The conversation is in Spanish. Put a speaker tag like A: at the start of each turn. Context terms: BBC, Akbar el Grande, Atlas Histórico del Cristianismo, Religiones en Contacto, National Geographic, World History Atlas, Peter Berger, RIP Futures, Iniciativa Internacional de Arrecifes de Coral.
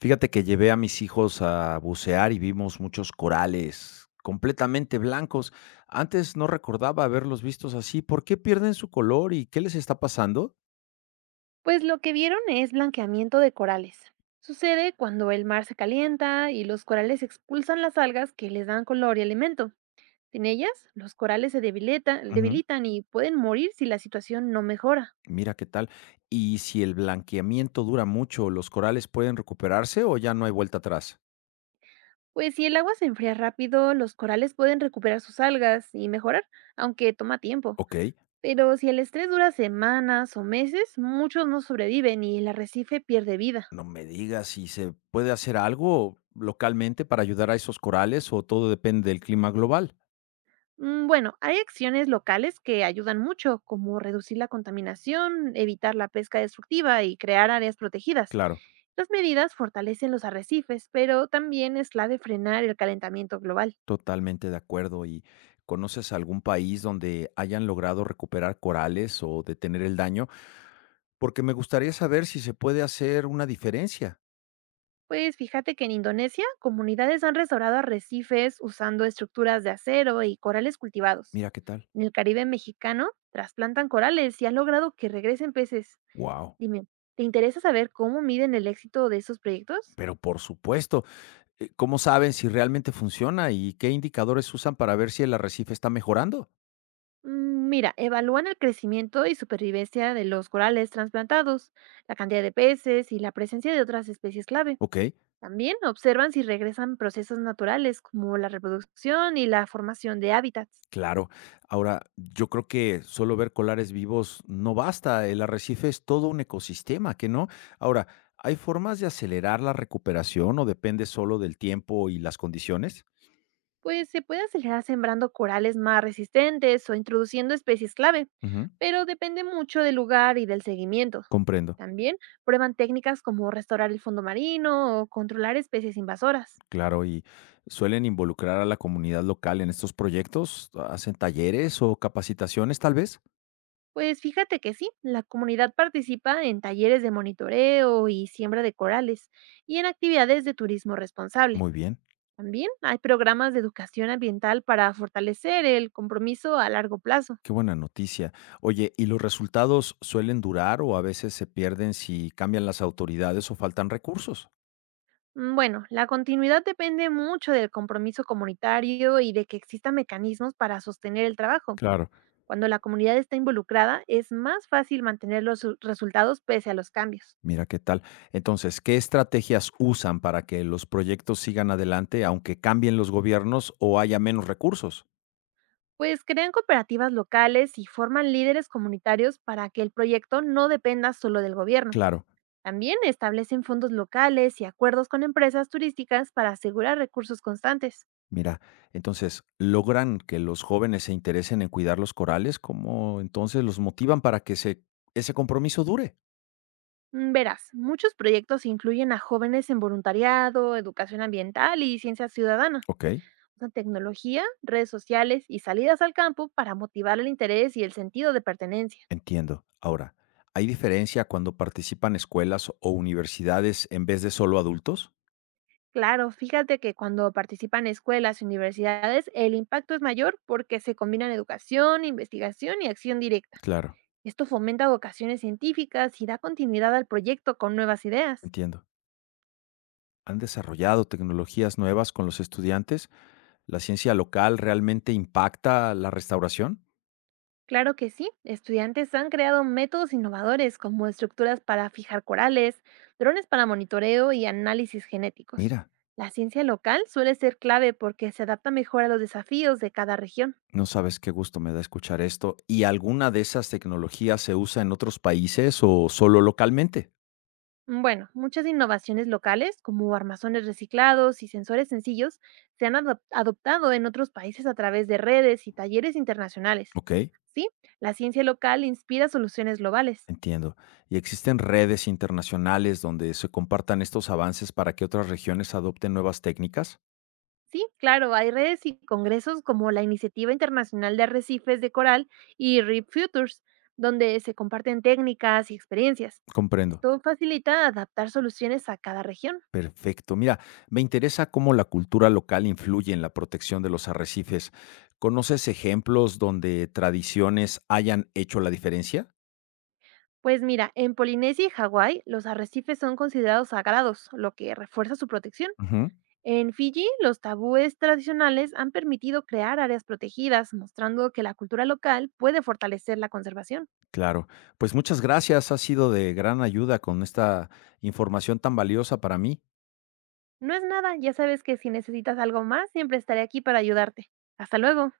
A: Fíjate que llevé a mis hijos a bucear y vimos muchos corales completamente blancos. Antes no recordaba haberlos vistos así. ¿Por qué pierden su color y qué les está pasando?
B: Pues lo que vieron es blanqueamiento de corales. Sucede cuando el mar se calienta y los corales expulsan las algas que les dan color y alimento. Sin ellas, los corales
A: Ujú.
B: debilitan y pueden morir si la situación no mejora.
A: Mira qué tal. ¿Y si el blanqueamiento dura mucho, los corales pueden recuperarse o ya no hay vuelta atrás?
B: Pues si el agua se enfría rápido, los corales pueden recuperar sus algas y mejorar, aunque toma tiempo.
A: Ok,
B: Pero si el estrés dura semanas o meses, muchos no sobreviven y el arrecife pierde vida.
A: no me digas si se puede hacer algo localmente para ayudar a esos corales o todo depende del clima global.
B: Bueno, hay acciones locales que ayudan mucho, como reducir la contaminación, evitar la pesca destructiva y crear áreas protegidas.
A: Claro.
B: Estas medidas fortalecen los arrecifes, pero también es clave frenar el calentamiento global.
A: Totalmente de acuerdo. ¿Y conoces algún país donde hayan logrado recuperar corales o detener el daño? Porque me gustaría saber si se puede hacer una diferencia.
B: Pues fíjate que en Indonesia, comunidades han restaurado arrecifes usando estructuras de acero y corales cultivados.
A: Mira qué tal.
B: En el Caribe mexicano, trasplantan corales y han logrado que regresen peces.
A: Wow.
B: Dime, ¿te interesa saber cómo miden el éxito de esos proyectos?
A: Pero por supuesto, ¿cómo saben si realmente funciona y qué indicadores usan para ver si el arrecife está mejorando?
B: Mira, evalúan el crecimiento y supervivencia de los corales transplantados, la cantidad de peces y la presencia de otras especies clave.
A: Ok.
B: También observan si regresan procesos naturales como la reproducción y la formación de hábitats.
A: Claro. Ahora, yo creo que solo ver colares vivos no basta. El arrecife es todo un ecosistema, ¿que no? Ahora, ¿hay formas de acelerar la recuperación o depende solo del tiempo y las condiciones?
B: Pues se puede acelerar sembrando corales más resistentes o introduciendo especies clave,
A: Ujú,
B: pero depende mucho del lugar y del seguimiento.
A: comprendo.
B: También prueban técnicas como restaurar el fondo marino o controlar especies invasoras.
A: Claro, y suelen involucrar a la comunidad local en estos proyectos, hacen talleres o capacitaciones, tal vez.
B: Pues fíjate que sí, la comunidad participa en talleres de monitoreo y siembra de corales y en actividades de turismo responsable.
A: Muy bien,
B: También hay programas de educación ambiental para fortalecer el compromiso a largo plazo.
A: qué buena noticia. Oye, ¿y los resultados suelen durar o a veces se pierden si cambian las autoridades o faltan recursos?
B: Bueno, la continuidad depende mucho del compromiso comunitario y de que existan mecanismos para sostener el trabajo.
A: Claro.
B: Cuando la comunidad está involucrada, es más fácil mantener resultados pese a los cambios.
A: Mira qué tal. Entonces, ¿qué estrategias usan para que los proyectos sigan adelante aunque cambien los gobiernos o haya menos recursos?
B: Pues crean cooperativas locales y forman líderes comunitarios para que el proyecto no dependa solo del gobierno.
A: Claro,
B: También establecen fondos locales y acuerdos con empresas turísticas para asegurar recursos constantes.
A: mira, entonces, ¿logran que los jóvenes se interesen en cuidar los corales? ¿Cómo entonces los motivan para que ese compromiso dure?
B: Verás, muchos proyectos incluyen a jóvenes en voluntariado, educación ambiental y ciencia ciudadana,
A: Ok,
B: usan tecnología, redes sociales y salidas al campo para motivar el interés y el sentido de pertenencia.
A: entiendo. Ahora, ¿hay diferencia cuando participan escuelas o universidades en vez de solo adultos?
B: Claro, fíjate que cuando participan escuelas y universidades, el impacto es mayor porque se combinan educación, investigación y acción directa.
A: Claro,
B: Esto fomenta vocaciones científicas y da continuidad al proyecto con nuevas ideas.
A: entiendo. ¿Han desarrollado tecnologías nuevas con los estudiantes? ¿La ciencia local realmente impacta la restauración?
B: Claro que sí, estudiantes han creado métodos innovadores como estructuras para fijar corales, drones para monitoreo y análisis genéticos.
A: Mira,
B: La ciencia local suele ser clave porque se adapta mejor a los desafíos de cada región.
A: no sabes qué gusto me da escuchar esto. ¿Y alguna de esas tecnologías se usa en otros países o solo localmente?
B: Bueno, muchas innovaciones locales, como armazones reciclados y sensores sencillos, adoptado en otros países a través de redes y talleres internacionales.
A: Ok,
B: Sí, la ciencia local inspira soluciones globales.
A: entiendo. ¿Y existen redes internacionales donde se compartan estos avances para que otras regiones adopten nuevas técnicas?
B: Sí, claro, hay redes y congresos como la Iniciativa Internacional de Arrecifes de Coral y RIP Futures, donde se comparten técnicas y experiencias.
A: Comprendo.
B: Esto facilita adaptar soluciones a cada región.
A: Perfecto. Mira, me interesa cómo la cultura local influye en la protección de los arrecifes. ¿Conoces ejemplos donde tradiciones hayan hecho la diferencia?
B: Pues mira, en Polinesia y Hawái los arrecifes son considerados sagrados, lo que refuerza su protección.
A: Ujú.
B: En Fiji, los tabúes tradicionales han permitido crear áreas protegidas, mostrando que la cultura local puede fortalecer la conservación.
A: Claro. Pues muchas gracias, ha sido de gran ayuda con esta información tan valiosa para mí.
B: No es nada, ya sabes que si necesitas algo más, siempre estaré aquí para ayudarte. Hasta luego.